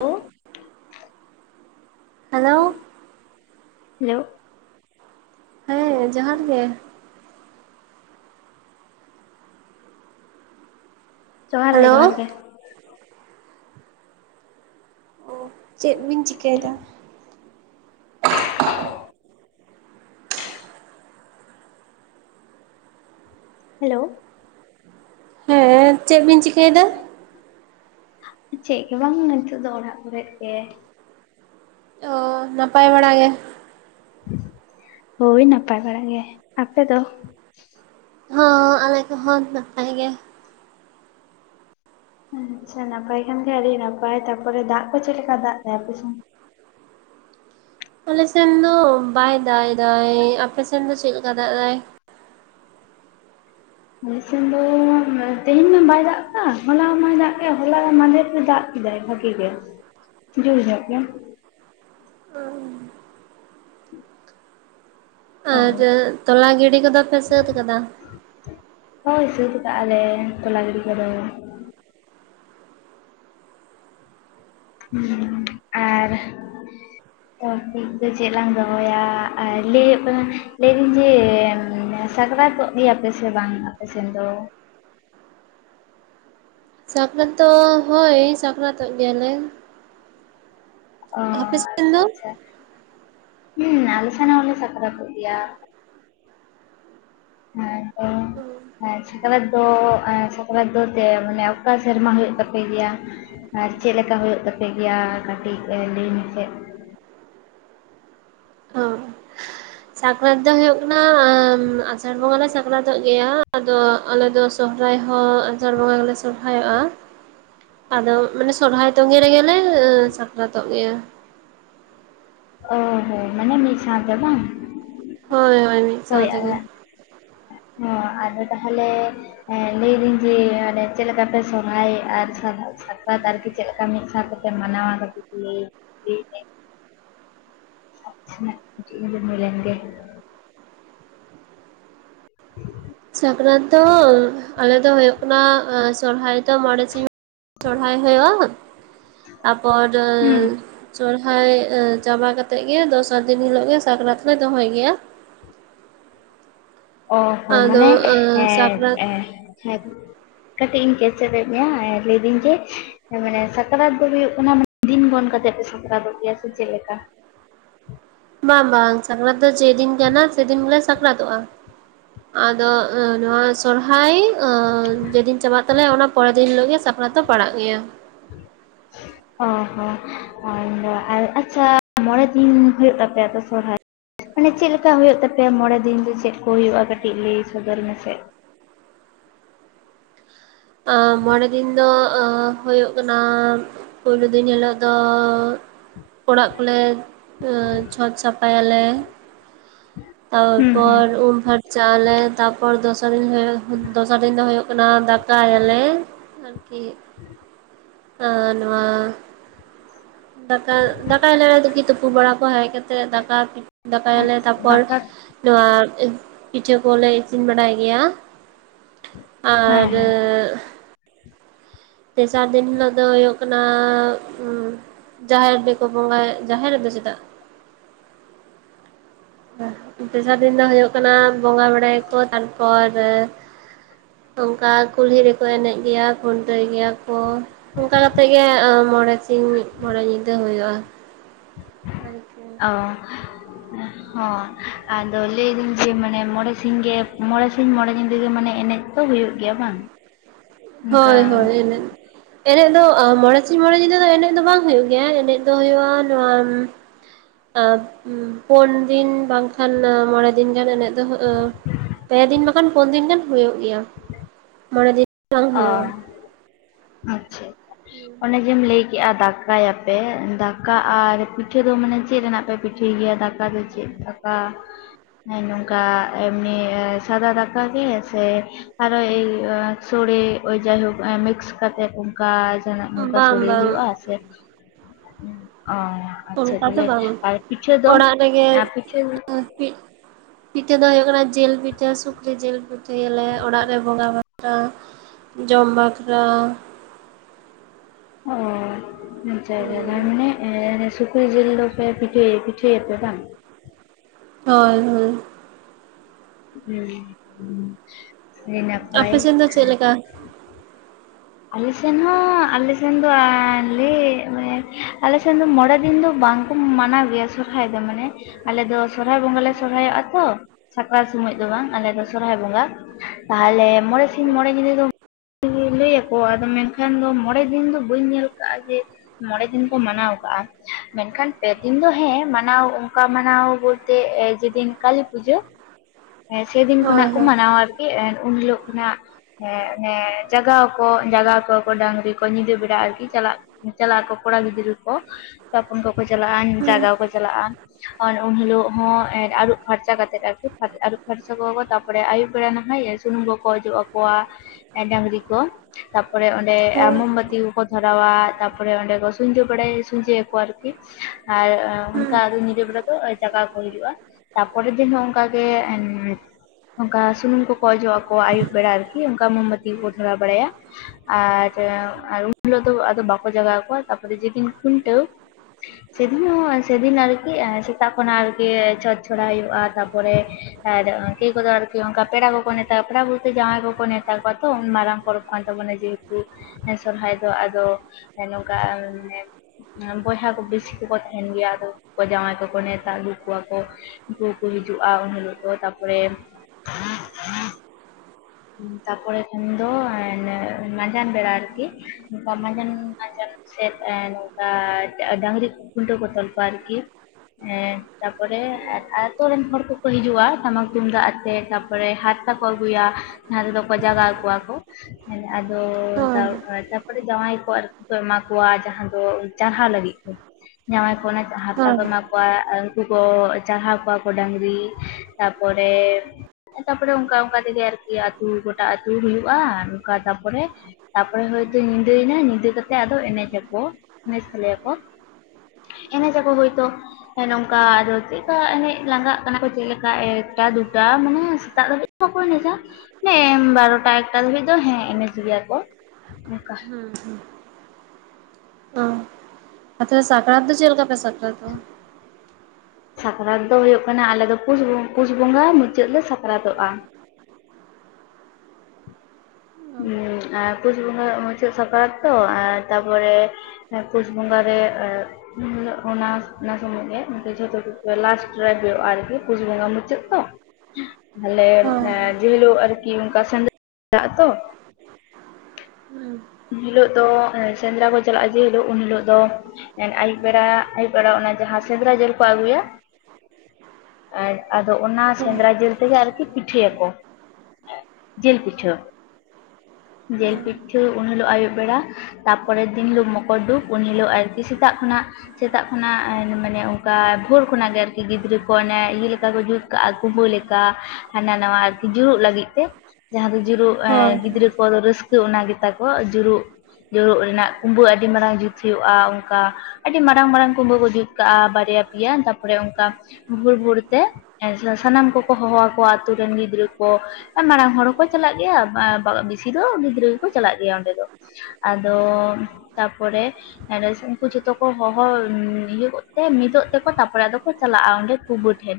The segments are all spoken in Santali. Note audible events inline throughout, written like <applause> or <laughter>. ᱦᱮᱞᱳ ᱦᱮᱞᱳ ᱦᱮᱞᱳ ᱦᱮᱸ ᱡᱚᱦᱟᱸᱨ ᱜᱮ ᱡᱚᱦᱟᱸᱨ ᱜᱮ ᱦᱮᱞᱳ ᱡᱚᱦᱟᱸᱨ ᱜᱮ ᱪᱮᱫ ᱵᱤᱱ ᱪᱤᱠᱟᱹᱭ ᱫᱟ? ᱦᱮᱞᱳ ᱦᱮᱸ ᱪᱮᱜ ᱵᱤᱱ ᱪᱤᱠᱟᱹᱭ ᱫᱟ ᱪᱮᱜ ᱜᱮ ᱵᱟᱝ ᱱᱤᱛᱚᱜ ᱫᱚ ᱚᱲᱟᱜ ᱠᱚᱨᱮᱜ ᱜᱮ ᱚ ᱱᱟᱯᱟᱭ ᱵᱟᱲᱟ ᱜᱮ ᱦᱳᱭ ᱱᱟᱯᱟᱭ ᱵᱟᱲᱟ ᱜᱮ ᱟᱯᱮ ᱫᱚ ᱦᱚᱸ ᱟᱞᱮ ᱠᱚᱦᱚᱸ ᱱᱟᱯᱟᱭ ᱜᱮ ᱟᱪᱪᱷᱟ ᱱᱟᱯᱟᱭ ᱠᱷᱟᱱ ᱜᱮ ᱟᱹᱰᱤ ᱱᱟᱯᱟᱭ ᱛᱟᱯᱚᱨᱮ ᱫᱟᱜ ᱠᱚ ᱪᱮᱫ ᱞᱮᱠᱟ ᱫᱟᱜ ᱫᱟᱭ ᱟᱯᱮᱥᱮᱫ? ᱟᱞᱮᱥᱱ ᱫᱚ ᱵᱟᱭ ᱫᱟᱜ ᱫᱟᱭ ᱟᱯᱮᱥᱮᱱ ᱫᱚ ᱪᱮᱫᱞᱮᱠᱟ ᱫᱟᱜ ᱫᱟᱭ ᱟᱞᱮᱥᱤᱱ ᱫᱚ ᱛᱮᱦᱮᱧ ᱢᱟ ᱵᱟᱭ ᱫᱟᱜ ᱠᱟᱜᱼᱟ ᱦᱚᱞᱟ ᱢᱟᱭ ᱫᱟᱜ ᱠᱮᱫ ᱦᱚᱞᱟ ᱢᱟᱫᱷᱮᱨ ᱜᱮ ᱫᱟᱜ ᱠᱮᱫᱟᱭ ᱵᱷᱟᱜᱮ ᱜᱮ ᱡᱳᱨ ᱧᱚᱜ ᱜᱮ ᱦᱳᱭ <inaudible> ᱦᱳᱭ ᱟᱨ ᱛᱚᱞᱟ ᱜᱤᱰᱤ ᱠᱚᱫᱚ ᱯᱮ ᱥᱟᱹᱛ ᱟᱠᱟᱫᱟ ᱦᱚᱭ ᱥᱟᱹᱛ ᱠᱟᱜᱼᱟ ᱞᱮ ᱛᱚᱞᱟ ᱜᱤᱰᱤ ᱠᱚᱫᱚ ᱦᱩᱸ ᱟᱨ ᱚ ᱫᱩᱠ ᱫᱚ ᱪᱮᱫ ᱞᱟᱝ ᱫᱚᱦᱚᱭᱟ ᱟᱨ ᱞᱟᱹᱭᱮᱜ <unintelligible> ᱞᱟᱹᱭᱫᱟᱹᱧ ᱡᱮ ᱥᱟᱠᱨᱟᱛ ᱜᱮᱭᱟ ᱯᱮ ᱥᱮ ᱵᱟᱝ ᱟᱯᱮᱥᱮᱱ ᱫᱚ ᱥᱟᱠᱨᱟᱛ ᱫᱚ ᱦᱳᱭ ᱥᱟᱠᱨᱟᱛᱚᱜ ᱜᱮᱭᱟᱞᱮ ᱚ ᱟᱯᱮ ᱥᱮᱱ ᱟᱪᱷᱟ ᱫᱚ? ᱟᱪᱷᱟ ᱦᱮᱸ ᱟᱞᱮ ᱥᱮᱱ ᱦᱚᱸᱞᱮ ᱥᱟᱠᱨᱟᱛᱚᱜ ᱜᱮᱭᱟ ᱦᱮᱸ ᱛᱳ ᱦᱮ ᱥᱟᱠᱨᱟᱫ ᱫᱚ ᱥᱟᱠᱨᱟᱫ ᱫᱚ ᱛᱮ ᱢᱟᱱᱮ ᱚᱠᱟ ᱥᱮᱨᱢᱟ ᱦᱩᱭᱩᱜ ᱛᱟᱯᱮ ᱜᱮᱭᱟ ᱟᱨ ᱪᱮᱫ ᱞᱮᱠᱟ ᱦᱩᱭᱩᱜ ᱛᱟᱯᱮ ᱜᱮᱭᱟ? ᱠᱟᱹᱴᱤᱡ ᱞᱟᱹᱭ ᱢᱮᱥᱮ᱾ ᱚ ᱥᱟᱠᱨᱟᱛ ᱫᱚ ᱦᱩᱭᱩᱜ ᱠᱟᱱᱟ ᱟᱥᱟᱲ ᱵᱚᱸᱜᱟ ᱨᱮ ᱥᱟᱠ ᱥᱟᱠᱨᱟᱠᱛᱜ ᱜᱮᱭᱟ ᱟᱫᱚ ᱟᱞᱮ ᱫᱚ ᱥᱚᱦᱨᱟᱭ ᱦᱚᱸ ᱟᱥᱟᱲ ᱵᱚᱸᱜᱟ ᱜᱮᱞᱮ᱾ ᱥᱚᱦᱨᱟᱭᱚᱜᱼᱟ ᱟᱫᱚ ᱢᱟᱱᱮ ᱥᱚᱨᱦᱟᱭ ᱛᱚᱜᱮ ᱨᱮᱜᱮ ᱞᱮ ᱥᱟᱠᱨᱟᱛᱚᱜ ᱜᱮᱭᱟ ᱚ ᱦᱚᱸ ᱢᱟᱱᱮ ᱢᱤᱫ ᱥᱟᱶᱜᱮ ᱵᱟᱝ ᱦᱳᱭ ᱦᱳᱭ ᱢᱤᱜ ᱦᱳᱭ ᱟᱫᱟ ᱟᱫᱚ ᱛᱟᱦᱟᱞᱮ ᱦᱮᱸ ᱞᱟᱹᱭᱤᱫᱟᱹᱧ ᱡᱮ ᱟᱱᱮ ᱪᱮᱫ ᱞᱮᱠᱟ ᱯᱮ ᱥᱚᱨᱦᱟᱭ ᱭᱮᱜ-ᱟ ᱟᱨ ᱥᱟᱠᱨᱟᱛ ᱟᱨᱠᱤ ᱪᱮᱫ ᱞᱮᱠᱟ ᱢᱤᱫ ᱥᱟᱶᱯᱢ ᱢᱟᱱᱟᱣᱟ ᱚᱱᱟ ᱠᱚ ᱞᱟᱹᱭ ᱢᱮ <unintelligible> ᱪᱮᱫ ᱠᱚ ᱞᱮᱛᱮ <unintelligible> ᱦᱩᱸ ᱥᱟᱠᱨᱟᱛ ᱫᱚ ᱟᱞᱮ ᱫᱚ ᱦᱩᱭᱩᱜ ᱠᱟᱱᱟ ᱥᱚᱨᱦᱟᱭ ᱫᱚ ᱢᱚᱬᱮ ᱥᱤᱝ ᱥᱚᱨᱦᱟᱭ ᱦᱩᱭᱩᱜ-ᱟ ᱛᱟᱯᱚᱨ ᱦᱩᱸ ᱥᱚᱨᱦᱟᱭ ᱪᱟᱵᱟ ᱠᱟᱛᱮ ᱜᱮ ᱫᱚᱥᱟᱨ ᱫᱤᱱ ᱦᱤᱞᱳᱜ ᱜᱮ ᱥᱟᱠᱨᱟᱛ ᱞᱮ ᱫᱚᱦᱚᱭ ᱜᱮᱭᱟ᱾ ᱚ ᱦᱚᱸ ᱟᱫᱚ ᱢᱟᱱᱮ ᱦᱮᱸ ᱥᱟᱠᱨᱟᱛ ᱠᱟᱹᱴᱤᱡ ᱤᱧ ᱠᱮᱪᱮᱫ ᱮᱫ ᱢᱮᱭᱟ ᱞᱟᱹᱭ ᱫᱤᱧ ᱡᱮ ᱦᱮᱸ ᱢᱟᱱᱮ ᱥᱟᱠᱨᱟᱛ ᱫᱚ ᱦᱩᱭᱩᱜ ᱠᱟᱱᱟ ᱢᱟᱱᱮ ᱫᱤᱱ ᱜᱚᱱ ᱠᱟᱛᱮᱜ ᱯᱮ ᱥᱟᱠᱨᱟᱛ ᱚᱜ ᱜᱮᱭᱟ ᱥᱮ ᱪᱮᱫ ᱞᱮᱠᱟ? ᱵᱟᱝ ᱵᱟᱝ ᱥᱟᱠᱨᱟᱛ ᱫᱚ ᱡᱮᱫᱤᱱ ᱠᱟᱱᱟ ᱥᱮᱫᱤᱱ ᱜᱮᱞᱮ ᱥᱟᱠᱨᱟᱛᱚᱜ-ᱟ᱾ ᱟᱫᱚ ᱱᱚᱣᱟ ᱥᱚᱨᱦᱟᱭ ᱡᱮᱫᱤᱱ ᱪᱟᱵᱟᱜ ᱛᱟᱞᱮᱭᱟ ᱚᱱᱟ ᱯᱚᱨᱮ ᱫᱤᱱ ᱦᱤᱞᱳᱜ ᱜᱮ ᱥᱟᱠᱟᱨᱟᱛ ᱫᱚ ᱯᱟᱲᱟᱜ ᱜᱮᱭᱟ᱾ ᱚ ᱦᱚᱸ ᱚ ᱟᱫᱚ ᱟᱨ ᱟᱪᱷᱟ ᱢᱚᱲᱮ ᱫᱤᱱ ᱦᱩᱭᱩᱜ ᱛᱟᱯᱮᱭᱟ ᱛᱚ ᱥᱚᱨᱚᱦᱟᱭ᱾ ᱢᱟᱱᱮ ᱪᱮᱫ ᱞᱮᱠᱟ ᱦᱩᱭᱩᱜ ᱛᱟᱯᱮᱭᱟ ᱢᱚᱬᱮ ᱫᱤᱱ ᱫᱚ ᱪᱮᱫ ᱠᱚ ᱦᱩᱭᱩᱜ-ᱟ ᱠᱟᱹᱴᱤᱡ ᱞᱟᱹᱭ ᱥᱚᱫᱚᱨ ᱢᱮᱥᱮ ᱢᱚᱬᱮ ᱫᱤᱱ ᱫᱚ ᱦᱚᱭᱚᱜ ᱠᱟᱱᱟ᱾ ᱯᱳᱭᱞᱳ ᱫᱤᱱ ᱦᱤᱞᱚᱜ ᱫᱚ᱾ ᱚᱲᱟᱜ ᱠᱚᱞᱮ ᱪᱷᱚᱸᱪ ᱥᱟᱯᱷᱟᱭ ᱟᱞᱮ᱾ ᱦᱩᱸ ᱦᱩᱸ ᱛᱟᱨᱯᱚᱨ ᱩᱢ ᱯᱷᱟ- ᱪᱟᱣᱞᱮ ᱛᱟᱯᱚᱨ ᱫᱚᱥᱟᱨ ᱫᱤᱱ ᱦᱩᱭᱩᱜ ᱫᱚᱥᱟᱨ ᱫᱤᱱ ᱫᱚ ᱦᱩᱭᱩᱜ ᱠᱟᱱᱟ ᱫᱟ- ᱠᱟᱭ ᱟᱞᱮ ᱟᱨᱠᱤ ᱛᱚ ᱱᱚᱣᱟ ᱫᱟᱠᱟ ᱫᱟᱠᱟ ᱟᱞᱮ ᱛᱮᱜᱤ ᱛᱩᱯᱩ ᱵᱟᱲᱟ ᱠᱚ ᱦᱮᱡ ᱠᱟᱛᱮᱡ ᱫᱟᱠᱟ ᱫᱟᱠᱟᱭ ᱟᱞᱮ ᱟᱪᱪᱷᱟ ᱛᱟᱯᱚᱨ ᱫᱟᱠᱟ ᱱᱚᱣᱟ ᱯᱤᱴᱷᱟᱹ ᱠᱚᱞᱮ ᱤᱥᱤᱱ ᱵᱟᱲᱟᱭ ᱜᱮᱭᱟ᱾ ᱦᱮᱸ ᱟᱨ ᱦᱮᱸ ᱛᱮᱥᱟᱨ ᱫᱤᱱ ᱦᱤᱞᱟᱹᱜ ᱫᱚ ᱦᱩᱭᱩᱜ ᱠᱟᱱᱟ᱾ ᱩᱸ ᱡᱟᱦᱮᱨ ᱨᱮᱠᱚ ᱵᱚᱸᱜᱟ ᱡᱟᱦᱮᱨ ᱨᱮᱫᱚ ᱪᱮᱫᱟᱜ᱾ ᱛᱮᱥᱟᱨ ᱫᱤᱱ ᱫᱚ ᱦᱩᱭᱩᱜ ᱠᱟᱱᱟ ᱵᱚᱸᱜᱟ ᱵᱟᱲᱟᱭᱟ ᱠᱚ ᱛᱟᱨᱯᱚᱨ᱾ ᱚᱱᱠᱟ ᱠᱩᱞᱦᱤ ᱨᱮᱠᱚ ᱮᱱᱮᱡ ᱜᱮᱭᱟ᱾ ᱞᱟᱹᱭ ᱜᱮᱭᱟ ᱠᱚ ᱚᱱᱠᱟ ᱠᱟᱛᱮᱜ ᱜᱮ ᱢᱚᱬᱮ ᱥᱤᱧ ᱢᱚᱬᱮ ᱧᱤᱫᱟᱹ ᱦᱩᱭᱩᱜ-ᱟ᱾ ᱚ <unintelligible> ᱦᱚᱸ ᱟᱫᱚ ᱞᱟᱹᱭ ᱫᱤᱧ ᱡᱮ ᱢᱟᱱᱮ ᱢᱚᱬᱮ ᱥᱤᱧ ᱜᱮ ᱢᱚᱬᱮ ᱥᱤᱧ ᱢᱚᱬᱮ ᱧᱤᱫᱟᱹ ᱜᱮ ᱢᱟᱱᱮ ᱮᱱᱮᱡ ᱛᱚ ᱦᱩᱭᱩᱜ ᱜᱮᱭᱟ ᱵᱟᱝ᱾ ᱚᱱᱠᱟ ᱦᱳᱭ ᱦᱳᱭ᱾ ᱮᱱᱮᱡ ᱫᱚ ᱢᱚᱬᱮ ᱥᱤᱧ ᱢᱚᱬᱮ ᱧᱤᱱᱟᱹ ᱫᱚ ᱮᱱᱮᱡ ᱫᱚ ᱵᱟᱝ ᱦᱩᱭᱩᱜ ᱜᱮᱭᱟ᱾ ᱮᱱᱮᱡ ᱫᱚ ᱦᱩᱭᱩᱜ-ᱟ ᱱᱚᱣᱟ ᱯᱳᱱ ᱫᱤᱱ ᱵᱟᱝᱠᱷᱟᱱ ᱢᱚᱬᱮ ᱫᱤᱱ ᱜᱟᱱ ᱮᱱᱮᱡ ᱫᱚ᱾ ᱯᱮ ᱫᱤᱱ ᱵᱟᱠᱷᱟᱱ ᱯᱳᱱ ᱫᱤᱱ ᱜᱟᱱ ᱦᱩᱭᱩᱜ ᱜᱮᱭᱟ ᱢᱚᱬᱮ ᱫᱤᱱ ᱵᱟᱝ ᱦᱩᱭᱩᱜ-ᱟ᱾ ᱟᱪᱷᱟ ᱚᱱᱮ- ᱡᱮᱢ ᱞᱟᱹᱭ ᱠᱮᱫ-ᱟ ᱫᱟᱠᱟᱭ ᱟᱯᱮ ᱫᱟᱠᱟ ᱟᱨ ᱯᱤᱴᱷᱟᱹ ᱫᱚ ᱢᱟᱱᱮ ᱪᱮᱫ ᱨᱮᱱᱟᱜ ᱯᱮ ᱯᱤᱴᱷᱟᱹᱭ ᱜᱮᱭᱟ ᱫᱟᱠᱟ ᱫᱚ᱾ ᱪᱮᱫ ᱫᱟᱠᱟ ᱦᱮᱸ ᱱᱚᱝᱠᱟ ᱮᱢᱱᱤ ᱥᱟᱫᱟ ᱫᱟᱠᱟ ᱜᱮ ᱥᱮ ᱟᱨᱚ ᱮᱤ ᱥᱚᱲᱮ ᱳᱭ ᱡᱟᱭ ᱦᱳᱠ ᱢᱤᱠᱥ ᱠᱟᱛᱮᱫ ᱚᱱᱠᱟ ᱡᱟᱦᱟ ᱱᱟᱜ ᱱᱚᱝᱠᱟ ᱵᱟᱝ ᱥᱳᱲᱮ ᱵᱟᱝ ᱦᱩᱭᱩᱜ-ᱟ ᱥᱮ᱾ ᱚᱸ ᱟᱪᱪᱷᱟ ᱚᱱᱠᱟ ᱫᱚ ᱛᱟᱦᱚᱞᱮ ᱵᱟᱝ ᱟᱨ ᱯᱤᱴᱷᱟᱹ ᱫᱚ ᱯᱤᱴᱷᱟᱹ ᱫᱚ᱾ ᱯᱤᱡ- ᱯᱤᱴᱷᱟᱹ ᱫᱚ ᱦᱳᱭᱳᱜ ᱠᱟᱱᱟ ᱡᱮᱞ ᱯᱤᱴᱷᱟᱹ ᱥᱩᱠᱨᱤ ᱡᱮᱞ ᱯᱤᱴᱷᱟᱹᱭ ᱟᱞᱮ ᱚᱲᱟᱜ ᱨᱮ ᱵᱚᱸᱜᱟ ᱵᱟᱠᱷᱨᱟ, ᱡᱚᱢ ᱵᱟᱠᱷᱨᱟ᱾ ᱚ ᱟᱪᱪᱷᱟ ᱟᱪᱪᱷᱟ ᱛᱟᱨ ᱱᱤᱭᱟᱹ᱾ ᱢᱟᱱᱮ ᱮᱸ ᱥᱩᱠᱨᱤ ᱡᱮᱞ ᱫᱚᱯᱮ ᱯᱤᱴᱷᱟᱹᱭᱟ ᱯᱤᱴᱷᱟᱹᱭ ᱟᱯᱮ ᱵᱟᱝ᱾ ᱦᱳᱭ ᱦᱳᱭ᱾ ᱦᱩᱸ ᱟᱹᱰᱤ ᱱᱟᱯᱟᱭ᱾ ᱟᱯᱮ ᱥᱮᱱ ᱫᱚ ᱪᱮᱫ ᱞᱮᱠᱟ ᱟᱞᱮᱥᱮᱱ ᱦᱚᱸ ᱟᱞᱮᱥᱮᱱ ᱫᱚ ᱟᱸᱞᱮᱻ ᱢᱟᱱᱮ ᱟᱞᱮᱥᱮᱱ ᱫᱚ ᱢᱚᱲᱮ ᱫᱤᱱ ᱫᱚ ᱵᱟᱝ ᱠᱚ ᱢᱟᱱᱟᱣ ᱜᱮᱭᱟ ᱥᱚᱨᱦᱟᱭ ᱫᱚ ᱢᱟᱱᱮ ᱟᱞᱮ ᱫᱚ ᱥᱚᱨᱦᱟᱭ ᱵᱚᱸᱜᱟ ᱞᱮ ᱥᱚᱨᱦᱟᱭᱚᱜᱼᱟ ᱛᱚ ᱾ ᱥᱟᱠᱨᱟᱛ ᱥᱩᱢᱟᱹᱡ ᱫᱚ ᱵᱟᱝ ᱟᱞᱮ ᱫᱚ ᱥᱚᱨᱦᱟᱭ ᱵᱚᱸᱜᱟ, ᱛᱟᱦᱚᱞᱮ ᱢᱚᱬᱮ ᱥᱤᱧ ᱢᱚᱬᱮ ᱜᱤᱫᱽᱨᱟᱹ ᱫᱚ ᱞᱟᱹᱭᱟ ᱠᱚ ᱟᱫᱚ ᱢᱮᱱᱠᱷᱟᱱ ᱫᱚ ᱢᱚᱬᱮ ᱫᱤᱱ ᱫᱚ ᱵᱟᱹᱧ ᱧᱮᱞ ᱠᱟᱜᱼᱟ ᱡᱮ ᱢᱚᱲᱮ ᱫᱤᱱ ᱠᱚ ᱢᱟᱱᱟᱣ ᱠᱟᱜᱼᱟ ᱾ ᱢᱮᱱᱠᱷᱟᱱ ᱯᱮ ᱫᱤᱱ ᱫᱚ ᱦᱮᱸ ᱢᱟᱱᱟᱣ ᱚᱱᱠᱟ ᱢᱟᱱᱟᱣ ᱵᱚᱞᱛᱮ ᱡᱮᱫᱤᱱ ᱠᱟᱹᱞᱤ ᱯᱩᱡᱟᱹ <inaudible> ᱦᱮᱸ ᱥᱮᱫᱤᱱ ᱦᱳᱭ ᱠᱷᱚᱱᱟᱜ ᱠᱚ ᱦᱳᱭ ᱢᱟᱱᱟᱣᱟ ᱟᱨᱠᱤ ᱮᱸ ᱩᱱᱦᱤᱞᱳᱜ ᱠᱷᱚᱱᱟᱜ ᱮᱸ ᱚᱱᱮ ᱡᱟᱜᱟᱣ ᱠᱚ ᱡᱟᱜᱟᱣ ᱠᱚᱣᱟ ᱠᱚ ᱰᱟᱝᱨᱤ ᱠᱚ ᱧᱤᱫᱟᱹ ᱵᱮᱲᱟ ᱟᱨᱠᱤ ᱪᱟᱞᱟᱜ ᱪᱟᱞᱟᱜ ᱟᱠᱚ ᱠᱚᱲᱟ ᱜᱤᱫᱽᱨᱟᱹ ᱠᱚ ᱾ ᱛᱟᱯᱚᱱ ᱠᱚᱠᱚ ᱪᱟᱞᱟᱜᱼᱟ ᱦᱩᱸ ᱡᱟᱜᱟᱣ ᱠᱚ ᱪᱟᱞᱟᱜᱼᱟ ᱾ ᱟᱨ ᱩᱱᱦᱤᱞᱳᱜ ᱦᱚᱸ ᱮᱫ ᱟᱹᱨᱩᱵ ᱯᱷᱟᱨᱪᱟ ᱠᱟᱛᱮᱜ ᱟᱨᱠᱤ ᱟᱹᱨᱩᱵ ᱯᱷᱟᱨᱪᱟ ᱠᱚᱣᱟ ᱠᱚ ᱛᱟ ᱯᱚᱨᱮ ᱟᱹᱭᱩᱵ ᱵᱮᱲᱟ ᱱᱟᱦᱚᱭ ᱥᱩᱱᱩᱢ ᱠᱚᱠᱚ ᱚᱡᱚᱜ ᱟᱠᱚᱣᱟ ᱰᱟᱝᱨᱤ ᱠᱚ ᱾ ᱛᱟᱯᱚᱨᱮ ᱚᱸᱰᱮ ᱟ ᱦᱳᱭ ᱢᱚᱢᱵᱟᱹᱛᱤ ᱠᱚᱠᱚ ᱫᱷᱚᱨᱟᱣᱟ, ᱛᱟᱯᱚᱨᱮ ᱚᱸᱰᱮ ᱠᱚ ᱥᱩᱧᱡᱟᱹ ᱵᱟᱲᱟᱭ ᱥᱩᱧᱡᱟᱹᱭᱟᱠᱚ ᱟᱨᱠᱤ ᱟᱨ ᱚᱱᱠᱟ ᱦᱩᱸ ᱟᱫᱚ ᱧᱤᱫᱟᱹ ᱵᱮᱲᱟ ᱫᱚ ᱡᱟᱜᱟᱣ ᱠᱚ ᱦᱤᱡᱩᱜᱼᱟ, ᱛᱟᱨᱯᱚᱨᱮᱨ ᱫᱤᱱ ᱦᱚᱸ ᱚᱱᱠᱟᱜᱮ ᱮᱱ ᱚᱝᱠᱟ ᱥᱩᱱᱩᱢ ᱠᱚᱠᱚ ᱚᱡᱚᱜ ᱟᱠᱚᱣᱟ ᱟᱭᱩᱵ ᱵᱮᱲᱟ ᱟᱨᱠᱤ, ᱚᱝᱠᱟ ᱢᱳᱢᱵᱟᱹᱛᱤ ᱠᱚᱠᱚ ᱫᱷᱚᱨᱟᱣ ᱵᱟᱲᱟᱭᱟ ᱾ ᱟᱨ ᱩᱱᱦᱤᱞᱳᱜ ᱫᱚ ᱟᱫᱚ ᱵᱟᱠᱚ ᱡᱟᱜᱟᱣᱠᱚᱣᱟ ᱛᱟᱯᱚᱨᱮ ᱡᱮᱫᱤᱱ ᱠᱷᱩᱱᱴᱟᱹᱣ <inaudible> ᱥᱮᱫᱤᱱ ᱦᱚᱸ ᱥᱮᱫᱤᱱ ᱟᱨᱠᱤ ᱮᱸ ᱥᱮᱛᱟᱜ ᱠᱷᱚᱱᱟᱜ ᱟᱨᱠᱤ ᱪᱷᱚᱸᱪ ᱪᱷᱚᱲᱟ ᱦᱩᱭᱩᱜᱼᱟ, ᱛᱟᱯᱚᱨᱮ ᱟᱨ ᱠᱮᱣ ᱠᱚᱫᱚ ᱟᱨᱠᱤ ᱚᱱᱠᱟ ᱯᱮᱲᱟ ᱠᱚᱠᱚ ᱱᱮᱣᱛᱟ ᱯᱮᱲᱟ ᱵᱚᱞᱛᱮ ᱡᱟᱣᱟᱭ ᱠᱚᱠᱚ ᱱᱮᱣᱛᱟ ᱠᱚᱣᱟ ᱛᱚ, ᱢᱟᱨᱟᱝ ᱯᱚᱨᱚᱵ ᱟᱫᱚ ᱢᱟᱱᱮ ᱡᱮᱦᱮᱛᱩ ᱥᱚᱨᱦᱟᱭ ᱫᱚ ᱟᱫᱚ ᱱᱚᱝᱠᱟ ᱢᱟᱱᱮ ᱵᱚᱭᱦᱟ ᱠᱚ ᱵᱮᱥᱤ ᱠᱚᱠᱚ ᱛᱟᱦᱮᱱ ᱜᱮᱭᱟ ᱟᱫᱚ ᱡᱟᱶᱟᱭ ᱠᱚᱠᱚ ᱱᱮᱣᱛᱟ ᱟᱹᱜᱩ ᱠᱚᱣᱟ ᱠᱚ ᱾ ᱩᱝᱠᱩ ᱦᱚᱸᱠᱚ ᱦᱤᱡᱩᱜᱼᱟ ᱩᱱᱦᱤᱞᱳᱜ ᱫᱚ, ᱛᱟᱯᱚᱨᱮ <inaudible> ᱩᱸ ᱛᱟᱯᱚᱨᱮ ᱠᱷᱚᱱ ᱫᱚ ᱮᱻᱱᱮ ᱢᱟᱸᱡᱟᱱ ᱵᱮᱲᱟ ᱟᱨᱠᱤ ᱱᱚᱝᱠᱟ ᱢᱟᱡᱟᱱ ᱢᱟᱡᱟᱱ ᱥᱮᱫ ᱮᱸ ᱱᱚᱝᱠᱟ ᱰᱟᱝᱨᱤ ᱠᱚ ᱠᱷᱩᱱᱴᱟᱹᱣ ᱠᱚ ᱛᱚᱞ ᱠᱚᱣᱟ ᱟᱨᱠᱤ ᱾ ᱮᱸ ᱛᱟᱯᱚᱨᱮ ᱟᱛᱳ ᱨᱮᱱ ᱦᱚᱲ ᱠᱚᱠᱚ ᱦᱤᱡᱩᱜᱼᱟ ᱴᱟᱢᱟᱠ ᱛᱩᱢᱫᱟᱜ ᱟᱛᱮᱜ ᱛᱟ ᱯᱚᱨᱮ ᱦᱟᱨᱛᱟ ᱠᱚ ᱟᱜᱩᱭᱟ ᱾ ᱡᱟᱦᱟᱸ ᱛᱮᱫᱚ ᱠᱚ ᱡᱟᱜᱟᱣ ᱠᱚᱣᱟ ᱠᱚ, ᱦᱮᱸ ᱟᱫᱚ ᱦᱳᱭ ᱫᱟᱣ <unintelligible> ᱠᱚᱨᱮ ᱡᱟᱶᱟᱭ ᱠᱚ ᱟᱨᱠᱤ ᱠᱚ ᱮᱢᱟ ᱠᱚᱣᱟ, ᱡᱟᱦᱟᱸ ᱫᱚ ᱪᱟᱨᱦᱟᱣ ᱞᱟᱹᱜᱤᱫ ᱛᱮ, ᱡᱟᱶᱟᱭ ᱠᱚᱲᱟ ᱦᱟᱨᱛᱟ ᱦᱳᱭ ᱠᱚ ᱮᱢᱟ ᱠᱚᱣᱟ ᱩᱝᱠᱩ ᱠᱚ ᱪᱟᱨᱦᱟᱣ ᱠᱚᱣᱟ ᱠᱚ ᱰᱟᱝᱨᱤ, ᱛᱟᱯᱚᱨᱮ ᱛᱟᱨᱯᱚᱨᱮ ᱚᱱᱠᱟ ᱚᱱᱠᱟ ᱛᱮᱜᱮ ᱟᱨᱠᱤ ᱟᱹᱛᱩ ᱜᱚᱴᱟ ᱟᱹᱛᱩ ᱦᱩᱭᱩᱜᱼᱟ ᱚᱱᱠᱟ ᱛᱟᱨᱯᱚᱨᱮ ᱛᱟᱯᱚᱨᱮ ᱦᱚᱭᱛᱚ ᱧᱤᱫᱟᱹᱭᱮᱱᱟ ᱧᱤᱫᱟᱹ ᱠᱟᱛᱮᱜ ᱟᱫᱚ ᱮᱱᱮᱡ ᱟᱠᱚ ᱮᱱᱮᱡ ᱛᱟᱞᱮᱭᱟᱠᱚ ᱾ ᱮᱱᱮᱡᱟᱠᱚ ᱦᱳᱭᱛᱚ ᱾ ᱦᱮᱸ ᱱᱚᱝᱠᱟ ᱟᱫᱚ ᱪᱮᱫᱠᱟ ᱮᱱᱮᱡ ᱞᱟᱸᱜᱟᱜ ᱠᱟᱱᱟ ᱠᱚ ᱪᱮᱫ ᱞᱮᱠᱟ ᱮᱠᱴᱟ ᱫᱩᱴᱟ ᱢᱟᱱᱮ ᱥᱮᱛᱟᱜ ᱫᱷᱟᱹᱵᱤᱡ ᱵᱟᱠᱚ ᱮᱱᱮᱡᱟ ᱱᱮᱢ ᱵᱟᱨᱚᱴᱟ ᱮᱠᱴᱟ ᱫᱷᱟᱹᱵᱤᱡ ᱫᱚ ᱦᱮᱸ ᱮᱱᱮᱡ ᱜᱮᱭᱟ ᱠᱚ ᱾ ᱦᱩᱸ ᱦᱩᱸ ᱾ ᱚ ᱟᱪᱪᱷᱟ ᱥᱟᱠᱨᱟᱛ ᱫᱚ ᱪᱮᱫ ᱞᱮᱠᱟ ᱯᱮ ᱥᱟᱠᱨᱟᱛ ᱛᱚᱣᱟ? ᱥᱟᱠᱨᱟᱛ ᱫᱚ ᱦᱳᱭᱳᱜ ᱠᱟᱱᱟ ᱟᱞᱮ ᱫᱚ ᱯᱩᱥ ᱵᱚ ᱯᱩᱥ ᱵᱚᱸᱜᱟ ᱢᱩᱪᱟᱹᱫ ᱞᱮ ᱥᱟᱠᱨᱟᱛᱚᱜᱼᱟ ᱾ ᱦᱩᱸ ᱟᱨ ᱯᱩᱥ ᱵᱚᱸᱜᱟ ᱢᱩᱪᱟᱹᱫ ᱥᱟᱠᱨᱟᱛ ᱛᱚ ᱮᱸ ᱛᱟᱯᱚᱨᱮ ᱯᱩᱥ ᱵᱚᱸᱜᱟ ᱨᱮ ᱮᱸ ᱩᱱ ᱦᱳᱞᱳᱜ ᱚᱱᱟ ᱚᱱᱟ ᱥᱚᱢᱚᱡ ᱜᱮ ᱡᱷᱚᱛᱚ <unintelligible> ᱞᱟᱥᱴ ᱨᱮ ᱦᱳᱭᱳᱜᱼᱟ ᱟᱨᱠᱤ ᱯᱩᱥ ᱵᱚᱸᱜᱟ ᱢᱩᱪᱟᱹᱫ ᱛᱚ ᱾ ᱛᱟᱦᱚᱞᱮ ᱦᱳᱭ ᱮᱸ ᱡᱮᱦᱤᱞᱳᱜ ᱟᱨᱠᱤ ᱚᱝᱠᱟ ᱥᱮᱸ <inaudible> ᱟ ᱛᱚ, <inaudible> ᱦᱩᱸ ᱩᱱ ᱦᱤᱞᱳᱜ ᱫᱚ ᱮᱸ ᱥᱮᱸᱫᱽᱨᱟ ᱠᱚ ᱪᱟᱞᱟᱜᱼᱟ ᱡᱮᱦᱤᱞᱳᱜ ᱩᱱ ᱦᱤᱞᱳᱜ ᱫᱚ ᱟᱨ ᱟᱹᱭᱩᱵ ᱵᱮᱲᱟ ᱟᱹᱭᱩᱵ ᱵᱮᱲᱟ ᱚᱱᱟ ᱡᱟᱦᱟᱸ ᱥᱮᱸᱫᱽᱨᱟ ᱡᱤᱞ ᱠᱚ ᱟᱹᱜᱩᱭᱟ ᱟᱨ ᱟᱫᱚ ᱚᱱᱟ ᱦᱳᱭ ᱥᱮᱸᱫᱽᱨᱟ ᱡᱤᱞ ᱛᱮᱜᱮ ᱟᱨᱠᱤ ᱯᱤ ᱯᱷᱤᱭᱟᱠᱚ ᱡᱤᱞ ᱯᱤᱴᱷᱟᱹ ᱡᱤᱞ ᱯᱤᱴᱷᱟᱹ ᱩᱱ ᱦᱤᱞᱳᱜ ᱟᱹᱭᱩᱵ ᱵᱮᱲᱟ ᱛᱟᱨᱯᱚᱨᱮᱨ ᱫᱤᱱ ᱦᱤᱞᱳᱜ ᱢᱚᱠᱚᱨᱰᱩᱵ ᱩᱱ ᱦᱤᱞᱳᱜ ᱟᱨᱠᱤ ᱥᱮᱛᱟᱜ ᱠᱷᱚᱱᱟᱜ ᱥᱮᱛᱟᱜ ᱠᱷᱚᱱᱟᱜ ᱢᱟᱱᱮ ᱚᱱᱠᱟ ᱵᱷᱳᱨ ᱠᱷᱚᱱᱟᱜ ᱜᱮ ᱟᱨᱠᱤ ᱜᱤᱫᱽᱨᱟᱹ ᱠᱚ ᱚᱱᱮ ᱤᱭᱟᱹ ᱞᱮᱠᱟ ᱠᱚ ᱡᱩᱛ ᱠᱟᱜ ᱟ ᱠᱩᱵᱩ ᱞᱮᱠᱟ ᱦᱟᱱᱟ ᱱᱟᱣᱟ ᱟᱨ ᱡᱩᱨᱩᱜ ᱞᱟᱹᱜᱤᱫ ᱛᱮ ᱡᱟᱦᱟᱸ ᱫᱚ ᱡᱩᱨᱩᱜ ᱦᱳᱭ ᱜᱤᱫᱽᱨᱟᱹ ᱠᱚᱫᱚ ᱨᱟᱹᱥᱠᱟᱹ ᱚᱱᱟ ᱜᱮᱛᱟ ᱠᱚ ᱡᱩᱨᱩᱜ᱾ ᱡᱩᱨᱩᱜ ᱨᱮᱱᱟᱜ ᱠᱩᱢᱵᱟᱹ ᱟᱹᱰᱤ ᱢᱟᱨᱟᱝ ᱡᱩᱛ ᱦᱩᱭᱩᱜᱼᱟ ᱚᱱᱠᱟ ᱟᱹᱰᱤ ᱢᱟᱨᱟᱝ ᱢᱟᱨᱟᱝ ᱠᱩᱢᱵᱟᱹ ᱠᱚ ᱡᱩᱛ ᱠᱟᱜᱼᱟ ᱵᱟᱨᱭᱟ ᱯᱮᱭᱟ ᱛᱟᱨᱯᱚᱨᱮ ᱚᱱᱠᱟ ᱵᱷᱳᱨ ᱵᱷᱳᱨᱛᱮ ᱥᱟᱱᱟᱢ ᱠᱚᱠᱚ ᱦᱚᱦᱚ ᱟᱠᱚᱣᱟ ᱟᱛᱳ ᱨᱮᱱ ᱜᱤᱫᱽᱨᱟᱹ ᱠᱚ ᱢᱟᱲᱟᱝ ᱦᱚᱲ ᱦᱚᱸᱠᱚ ᱪᱟᱞᱟᱜ ᱜᱮᱭᱟ ᱵᱟᱼᱵᱟ ᱵᱮᱥᱤ ᱫᱚ ᱜᱤᱫᱽᱨᱟᱹ ᱜᱮᱠᱚ ᱪᱟᱞᱟᱜ ᱜᱮᱭᱟ ᱚᱸᱰᱮ ᱫᱚ᱾ ᱟᱫᱚ ᱛᱟᱯᱚᱨᱮ ᱩᱱᱠᱩ ᱡᱷᱚᱛᱚ ᱠᱚ ᱦᱚᱦᱚ ᱤᱟᱹᱭ ᱠᱚᱜᱛᱮ ᱢᱤᱫᱚᱜ ᱛᱮᱠᱚ ᱛᱟᱨᱯᱚᱨᱮ ᱟᱫᱚ ᱠᱚ ᱪᱟᱞᱟᱜᱼᱟ ᱚᱸᱰᱮ ᱠᱩᱵᱟᱹ ᱴᱷᱮᱱ᱾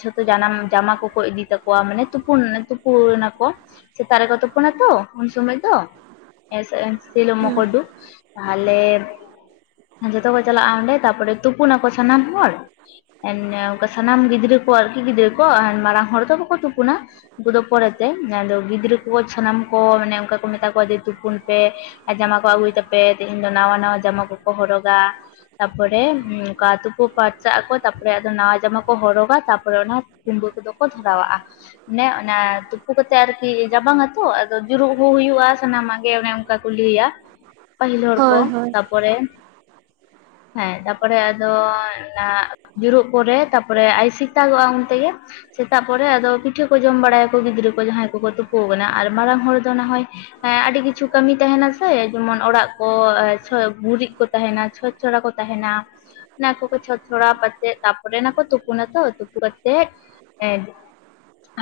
ᱡᱷᱚᱛᱚ ᱡᱟᱱᱟᱢ ᱡᱟᱢᱟ ᱠᱚᱠᱚ ᱤᱫᱤ ᱛᱟᱠᱚᱣᱟ ᱢᱟᱱᱮ ᱛᱩᱯᱩᱱ ᱛᱩᱯᱩᱱ ᱱᱟᱠᱚ᱾ ᱥᱮᱛᱟᱜ ᱨᱮᱠᱚ ᱛᱚᱯᱩᱱᱟᱛᱚ ᱩᱱ ᱥᱚᱢᱚᱭ ᱫᱚ ᱮ ᱥᱮ ᱥᱤᱞᱚᱜ ᱦᱩᱸ ᱢᱚᱠᱚᱨᱰᱩ᱾ ᱟᱞᱮ ᱡᱚᱛᱚ ᱠᱚ ᱪᱟᱞᱟᱜᱼᱟ ᱚᱸᱰᱮ ᱛᱟᱯᱚᱨᱮ ᱛᱩᱯᱩᱱᱟ ᱟᱠᱚ ᱥᱟᱱᱟᱢ ᱦᱚᱲ᱾ ᱚᱱᱮ ᱥᱟᱱᱟᱢ ᱜᱤᱫᱽᱨᱟᱹ ᱠᱚ ᱟᱨᱠᱤ ᱜᱤᱫᱽᱨᱟᱹ ᱠᱚ ᱢᱟᱲᱟᱝ ᱦᱚᱲ ᱫᱚ ᱵᱟᱠᱚ ᱛᱩᱯᱩᱱᱟ᱾ ᱩᱱᱠᱩ ᱫᱚ ᱯᱚᱨᱮᱛᱮ ᱟᱫᱚ ᱜᱤᱫᱽᱨᱟᱹ ᱠᱚ ᱥᱟᱱᱟᱢ ᱠᱚ ᱢᱟᱱᱮ ᱚᱱᱠᱟ ᱠᱚ ᱢᱮᱛᱟ ᱡᱮ ᱛᱩᱯᱩᱱ ᱯᱮ ᱟᱨ ᱡᱟᱢᱟ ᱠᱚ ᱟᱹᱜᱩᱭ ᱛᱟᱯᱮ ᱛᱮᱦᱤᱧ ᱫᱚ ᱱᱟᱣᱟ ᱱᱟᱣᱟ ᱡᱟᱢᱟ ᱠᱚᱠᱚ ᱦᱚᱨᱚᱜᱟ᱾ ᱛᱟᱯᱚᱨᱮ ᱚᱱᱠᱟ ᱛᱩᱯᱩ ᱯᱷᱟᱨᱪᱟᱜ ᱟᱠᱚ ᱛᱟᱯᱚᱨᱮᱫᱚ ᱱᱟᱣᱟ ᱡᱟᱢᱟ ᱠᱚ ᱦᱚᱨᱚᱜᱟ ᱛᱟᱯᱚᱨᱮ ᱚᱱᱟ ᱠᱩᱢᱵᱟᱹ ᱠᱚᱫᱚ ᱠᱚ ᱫᱷᱚᱨᱟᱣᱟᱜᱼᱟ᱾ ᱚᱱᱮ ᱚᱱᱟ ᱛᱩᱯᱩ ᱠᱟᱛᱮᱜ ᱟᱨᱠᱤ ᱨᱟᱵᱟᱝ ᱟᱛᱚ ᱟᱫᱚ ᱡᱩᱨᱩᱜ ᱦᱩ ᱦᱩᱭᱩᱜᱼᱟ᱾ ᱥᱟᱱᱟᱢᱟᱜ ᱜᱮ ᱚᱱᱮ ᱚᱱᱠᱟ ᱠᱚ ᱞᱟᱹᱭᱟ ᱯᱟᱹᱦᱤᱞ ᱦᱚᱲ ᱠᱚ ᱦᱳᱭ ᱦᱳᱭ ᱛᱟᱨᱯᱚᱨᱮ ᱦᱮᱸ ᱛᱟᱯᱚᱨᱮ ᱟᱫᱚ ᱚᱱᱟ ᱡᱩᱨᱩᱜ ᱯᱚᱨᱮ ᱛᱟᱨᱯᱚᱨᱮ ᱟᱭ ᱥᱮᱛᱟᱜ ᱜᱚᱜᱼᱟ ᱩᱱᱛᱮᱜᱮ᱾ ᱥᱮᱛᱟᱜ ᱯᱚᱨᱮ ᱟᱫᱚ ᱯᱤᱴᱷᱟᱹ ᱠᱚ ᱡᱚᱢ ᱵᱟᱲᱟᱭᱟᱠᱚ ᱜᱤᱫᱽᱨᱟᱹ ᱠᱚ ᱡᱟᱦᱟᱸᱭ ᱠᱚᱠᱚ ᱛᱩᱯᱳ ᱠᱟᱱᱟ ᱟᱨ ᱢᱟᱨᱟᱝ ᱦᱚᱲ ᱫᱚ ᱱᱟᱦᱚᱭ ᱦᱮᱸ ᱟᱹᱰᱤ ᱠᱤᱪᱷᱩ ᱠᱟᱹᱢᱤ ᱛᱟᱦᱮᱱᱟ ᱥᱮ ᱡᱮᱢᱚᱱ ᱚᱲᱟᱜ ᱠᱚ ᱪᱷᱟ ᱜᱩᱨᱤᱡ ᱠᱚ ᱛᱟᱦᱮᱱᱟ ᱪᱷᱚ ᱪᱷᱚᱲᱟ ᱠᱚ ᱛᱟᱦᱮᱱᱟ᱾ ᱚᱱᱟ ᱠᱚ ᱪᱷᱚᱡ ᱪᱷᱚᱲᱟᱣ ᱠᱟᱛᱮᱜ ᱛᱟᱯᱚᱨᱮ ᱚᱱᱟ ᱠᱚ ᱛᱩᱯᱩᱱᱟᱛᱚ ᱛᱩᱯᱩ ᱠᱟᱛᱮᱜ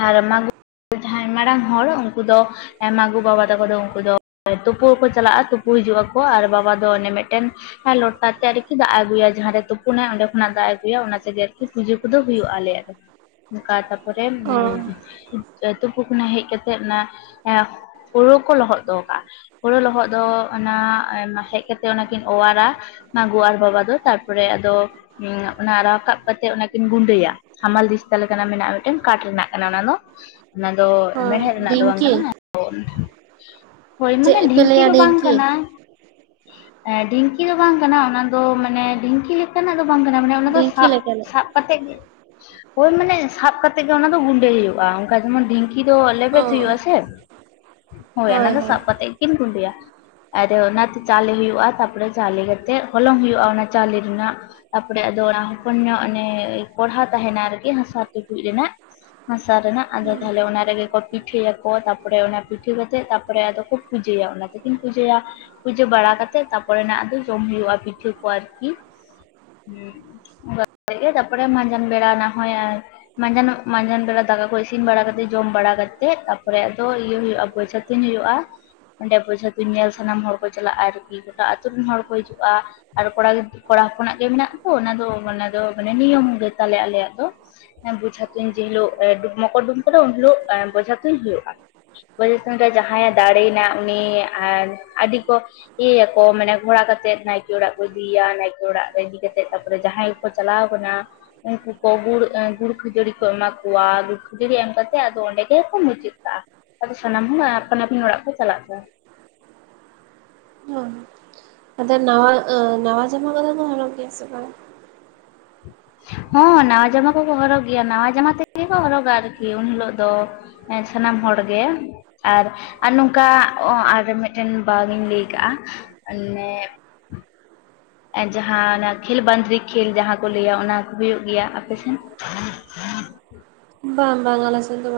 ᱟᱨ ᱢᱟᱜᱩᱵᱟ ᱡᱟᱦᱟᱸᱭ ᱢᱟᱨᱟᱝ ᱦᱚᱲ ᱩᱱᱠᱩ ᱫᱚ ᱢᱟᱜᱩ ᱵᱟᱵᱟ ᱛᱟᱠᱚ ᱫᱚ ᱩᱱᱠᱩ ᱫᱚ ᱛᱩᱯᱩᱠᱚ ᱪᱟᱞᱟᱜᱼᱟ ᱛᱩᱯᱩ ᱦᱤᱡᱩᱜ ᱟᱠᱚ ᱟᱨ ᱵᱟᱵᱟ ᱫᱚ ᱚᱱᱮ ᱢᱤᱫᱴᱮᱱ ᱦᱮ ᱞᱚᱴᱟ ᱛᱮ ᱟᱨᱠᱤ ᱫᱟᱜ ᱮ ᱟᱹᱜᱩᱭᱟ ᱡᱟᱦᱟᱸᱨᱮᱭ ᱛᱩᱯᱩᱱᱟᱭ ᱚᱸᱰᱮ ᱠᱷᱚᱱᱟᱜ ᱫᱟᱜ ᱮ ᱟᱹᱜᱩᱭᱟ ᱚᱱᱟ ᱛᱮᱜᱮ ᱟᱨᱠᱤ ᱯᱩᱡᱟᱹ ᱠᱚᱫᱚ ᱦᱩᱭᱩᱜᱼᱟ ᱟᱞᱮᱭᱟᱜ᱾ ᱚᱱᱠᱟ ᱛᱟᱯᱚᱨᱮ ᱚ ᱛᱩᱯᱩ ᱠᱷᱚᱱᱟᱜ ᱦᱮᱡ ᱠᱟᱛᱮ ᱚᱱᱟ ᱮ ᱦᱳᱲᱳ ᱠᱚ ᱞᱚᱦᱚᱫ ᱫᱚᱦᱚ ᱠᱟᱜᱼᱟ ᱦᱳᱲᱳ ᱞᱚᱦᱚᱫ ᱫᱚ ᱚᱱᱟ ᱦᱮᱡ ᱠᱟᱛᱮ ᱚᱱᱟᱠᱤᱱ ᱚᱣᱟᱨᱟ᱾ ᱢᱟᱜᱩ ᱟᱨ ᱵᱟᱵᱟ ᱫᱚ ᱛᱟᱨᱯᱚᱨᱮ ᱟᱫᱚ ᱚᱱᱟ ᱨᱟᱠᱟᱵ ᱠᱟᱛᱮ ᱚᱱᱟᱠᱤᱱ ᱜᱩᱸᱰᱟᱹᱭᱟ ᱦᱟᱢᱟᱞ ᱫᱤᱥᱛᱟ ᱞᱮᱠᱟᱱᱟᱜ ᱢᱮᱱᱟᱜᱼᱟ ᱢᱤᱫᱴᱮᱱ ᱠᱟᱴ ᱨᱮᱱᱟᱜ ᱠᱟᱱᱟ ᱚᱱᱟ ᱫᱚ ᱚᱱᱟ ᱫᱚ ᱦᱳᱭ ᱢᱮᱬᱦᱮᱫ ᱨᱮᱱᱟᱜ ᱫᱚ ᱵᱟᱝ ᱰᱷᱤᱝᱠᱤ ᱠᱟᱱᱟ ᱦᱳᱭ ᱢᱟᱱᱮ ᱪᱮᱫ ᱯᱮ ᱰᱷᱤᱝᱠᱤ ᱞᱟᱹᱭᱟ ᱫᱚ ᱵᱟᱝ ᱠᱟᱱᱟ᱾ ᱰᱷᱤᱝᱠᱤ ᱫᱚ ᱵᱟᱝ ᱠᱟᱱᱟ ᱚᱱᱟ ᱫᱚ ᱢᱟᱱᱮ ᱰᱷᱤᱝᱠᱤ ᱞᱮᱠᱟᱱᱟᱜ ᱫᱚ ᱵᱟᱝ ᱠᱟᱱᱟ ᱢᱟᱱᱮ ᱚᱱᱟ ᱫᱚ ᱰᱷᱤᱝᱠᱤ ᱥᱟᱵ ᱞᱮᱠᱟᱱᱟᱜ ᱥᱟᱵ ᱠᱟᱛᱮ ᱜᱮ ᱳᱭ ᱢᱟᱱᱮ ᱥᱟᱵ ᱠᱟᱛᱮᱜ ᱜᱮ ᱚᱱᱟ ᱫᱚ ᱜᱩᱸᱰᱟᱹᱭ ᱦᱩᱭᱩᱜᱼᱟ ᱚᱱᱠᱟ ᱡᱮᱢᱚᱱ ᱰᱷᱤᱝᱠᱤ ᱫᱚ ᱚ ᱞᱮᱵᱮᱫ ᱦᱩᱭᱩᱜ ᱟᱥᱮ᱾ ᱦᱳᱭ ᱚᱱᱟ ᱫᱚ ᱥᱟᱵ ᱠᱟᱛᱮᱮᱫ ᱠᱤᱱ ᱜᱩᱸᱰᱟᱹᱭᱟ᱾ ᱟᱨ ᱚᱱᱟᱛᱮ ᱪᱟᱣᱞᱮ ᱦᱩᱭᱩᱜᱼᱟ ᱛᱟᱨᱯᱚᱨᱮ ᱪᱟᱣᱞᱮ ᱠᱟᱛᱮᱮᱫ ᱦᱚᱞᱚᱝ ᱦᱩᱭᱩᱜᱼᱟ ᱚᱱᱟ ᱪᱟᱣᱞᱮ ᱨᱮᱱᱟᱜ᱾ ᱛᱟᱯᱚᱨᱮᱫᱚ ᱚᱱᱟ ᱦᱚᱯᱚᱱ ᱧᱚᱜ ᱚᱱᱮ ᱠᱚᱲᱦᱟ ᱛᱟᱦᱮᱱᱟ ᱟᱨᱠᱤ ᱦᱟᱥᱟ ᱴᱩᱠᱩᱡ ᱨᱮᱱᱟᱜ᱾ ᱦᱟᱥᱟ ᱨᱮᱱᱟᱜ ᱟᱫᱚ ᱦᱩᱸ ᱛᱟᱦᱚᱞᱮ ᱚᱱᱟ ᱨᱮᱜᱮ ᱠᱚ ᱯᱤᱴᱷᱟᱹ ᱭᱟᱠᱚ ᱛᱟᱯᱚᱨᱮ ᱚᱱᱟ ᱯᱤᱴᱷᱟᱹ ᱠᱟᱛᱮᱫ, ᱛᱟᱨ ᱯᱚᱨᱮ ᱟᱫᱚ ᱠᱚ, ᱯᱩᱡᱟᱹᱭᱟ ᱾ ᱚᱱᱟ ᱛᱮᱠᱤᱱ ᱯᱩᱡᱟᱹᱭᱟ ᱯᱩᱡᱟᱹ ᱵᱟᱲᱟ ᱠᱟᱛᱮᱫ, ᱛᱟᱨ ᱯᱚᱨᱮ ᱱᱟᱜ ᱫᱚ, ᱡᱚᱢ ᱦᱩᱭᱩᱜᱼᱟ, ᱯᱤᱴᱷᱟᱹ ᱠᱚ, ᱟᱨᱠᱤ ᱾ <unintelligible> ᱛᱟ ᱯᱚᱨᱮ ᱢᱟᱸᱡᱟᱱ ᱵᱮᱲᱟ, ᱱᱟᱜ ᱦᱚᱭᱼᱭᱟᱭ ᱾ ᱢᱟᱸᱡᱟᱱ ᱱᱚᱜ ᱢᱟᱸᱡᱟᱱ ᱵᱮᱲᱟ, ᱫᱟᱠᱟ ᱠᱚ, ᱤᱥᱤᱱ ᱵᱟᱲᱟ ᱠᱟᱛᱮᱜ, ᱡᱚᱢ ᱵᱟᱲᱟ ᱠᱟᱛᱮᱜ, ᱛᱟ ᱯᱚᱨᱮ ᱟᱫᱚ ᱤᱭᱟᱹ ᱦᱩᱭᱩᱜᱼᱟ ᱯᱚᱭᱥᱟ ᱛᱤᱧ ᱦᱩᱭᱩᱜᱼᱟ ᱾ ᱚᱸᱰᱮ, ᱵᱚᱡᱷᱟ ᱛᱩᱧ ᱧᱮᱞ ᱥᱟᱱᱟᱢ ᱦᱚᱲ ᱠᱚ ᱪᱟᱞᱟᱜᱼᱟ, ᱟᱨᱠᱤ ᱜᱚᱴᱟ ᱟᱹᱛᱩ ᱨᱮᱱ ᱦᱚᱲ ᱠᱚ ᱦᱤᱡᱩᱜᱼᱟ ᱾ ᱟᱨ, ᱠᱚᱲᱟ ᱜᱤᱫᱟ. ᱠᱚᱲᱟ ᱦᱚᱯᱚᱱᱟᱜ ᱜᱮ, ᱢᱮᱱᱟᱜ ᱛᱚ, ᱚᱱᱟ ᱫᱚ, ᱚᱱᱟ ᱫᱚ ᱢᱟᱱᱮ, ᱱᱤᱭᱚᱢ ᱜᱮ ᱛᱟᱞᱮ ᱟᱞᱮᱭᱟᱜ ᱫᱚ ᱵᱚᱡᱷᱟ ᱛᱩᱧ ᱡᱮ, ᱦᱤᱞᱳᱜ, ᱮ ᱰᱩᱵ ᱢᱚᱠᱚ ᱰᱩᱵ ᱩᱱ ᱦᱤᱞᱳᱜ, ᱵᱚᱡᱷᱟ ᱛᱩᱧ ᱦᱩᱭᱩᱜᱳᱼᱟ ᱾ ᱵᱮᱡᱷᱟ ᱛᱩᱧ ᱨᱮ, ᱡᱟᱦᱟᱸᱭᱮ ᱫᱟᱲᱮ ᱭᱮᱱᱟ, ᱩᱱᱤ ᱟᱻ ᱟᱹᱰᱤ ᱠᱚ ᱤᱭᱟᱹᱭᱟᱠᱚ, ᱢᱟᱱᱮ ᱜᱷᱚᱲᱟ ᱠᱟᱛᱮᱜ, ᱱᱟᱭᱠᱮ ᱚᱲᱟᱜ ᱠᱚ, ᱤᱫᱤᱭᱮᱭᱟ, ᱱᱟᱭᱠᱮ ᱚᱲᱟᱜ ᱠᱚ, ᱤᱫᱤ ᱠᱟᱛᱮᱜ, ᱛᱟ ᱯᱚᱨᱮ ᱡᱟᱦᱟᱸᱭ ᱠᱚ, ᱪᱟᱞᱟᱣ ᱟᱠᱟᱱᱟ ᱩᱱᱠᱩ ᱠᱚ ᱜᱩᱲ, ᱜᱩᱲ ᱠᱷᱟᱹᱡᱟᱹᱲᱤ ᱠᱚ, ᱮᱢᱟ ᱠᱚᱣᱟ ᱾ ᱜᱩᱲ ᱠᱷᱟᱹᱡᱟᱹᱲᱤ ᱮᱢ ᱠᱟᱛᱮᱫ, ᱟᱫᱚ, ᱚᱸᱰᱮ ᱜᱮᱠᱚ, ᱢᱩᱪᱟᱹᱫ ᱠᱟᱜᱼᱟ ᱾ ᱟᱫᱚ, ᱥᱟᱱᱟᱢ ᱦᱚᱸ, ᱟᱯᱟᱱ ᱟᱹᱯᱤᱱᱤ ᱚᱲᱟᱜ ᱠᱚ, ᱪᱟᱞᱟᱜ ᱠᱟᱱᱟ ᱾ ᱦᱚᱭ, ᱟᱫᱚ ᱱᱟᱣᱟ, ᱱᱟᱣᱟ ᱡᱟᱢᱟ ᱠᱚᱫᱚ ᱠᱚ, ᱦᱚᱨᱚᱜ‌ ᱜᱮᱭᱟ, ᱥᱮ ᱵᱟᱝ? ᱦᱚᱸ, ᱱᱟᱣᱟ ᱡᱟᱢᱟ ᱠᱚᱠᱚ, ᱦᱚᱨᱚᱜ ᱜᱮᱭᱟ ᱾ ᱱᱟᱣᱟ ᱡᱟᱢᱟ ᱛᱮᱜᱮ ᱠᱚ, ᱦᱚᱨᱚᱜᱟ, ᱟᱨᱠᱤ ᱾ ᱩᱱ ᱦᱤᱞᱳᱜ ᱫᱚ ᱦᱮᱸᱼ, ᱥᱟᱱᱟᱢ ᱦᱚᱲ ᱜᱮ ᱟᱨ, ᱟᱨ ᱱᱚᱝᱠᱟ, ᱟᱨ ᱢᱤᱫᱴᱮᱱ, ᱵᱟᱝ ᱤᱧ ᱞᱟᱹᱭ ᱟᱠᱟᱜᱼᱟ, ᱢᱟᱱᱮ ᱮᱼ ᱡᱟᱦᱟᱸ ᱚᱱᱟ, ᱠᱷᱮᱞ ᱵᱟᱸᱫᱨᱤ ᱠᱷᱮᱞ, ᱡᱟᱦᱟᱸ ᱠᱚ ᱞᱟᱹᱭᱟ, ᱚᱱᱟ ᱠᱚ ᱦᱩᱭᱩᱜ ᱜᱮᱭᱟ, ᱟᱯᱮ ᱥᱮᱱ? <unintelligible> <unintelligible> ᱵᱟᱝ ᱵᱟᱝ, ᱟᱞᱮ ᱥᱮᱱ, ᱫᱚ ᱵᱟᱝ ᱾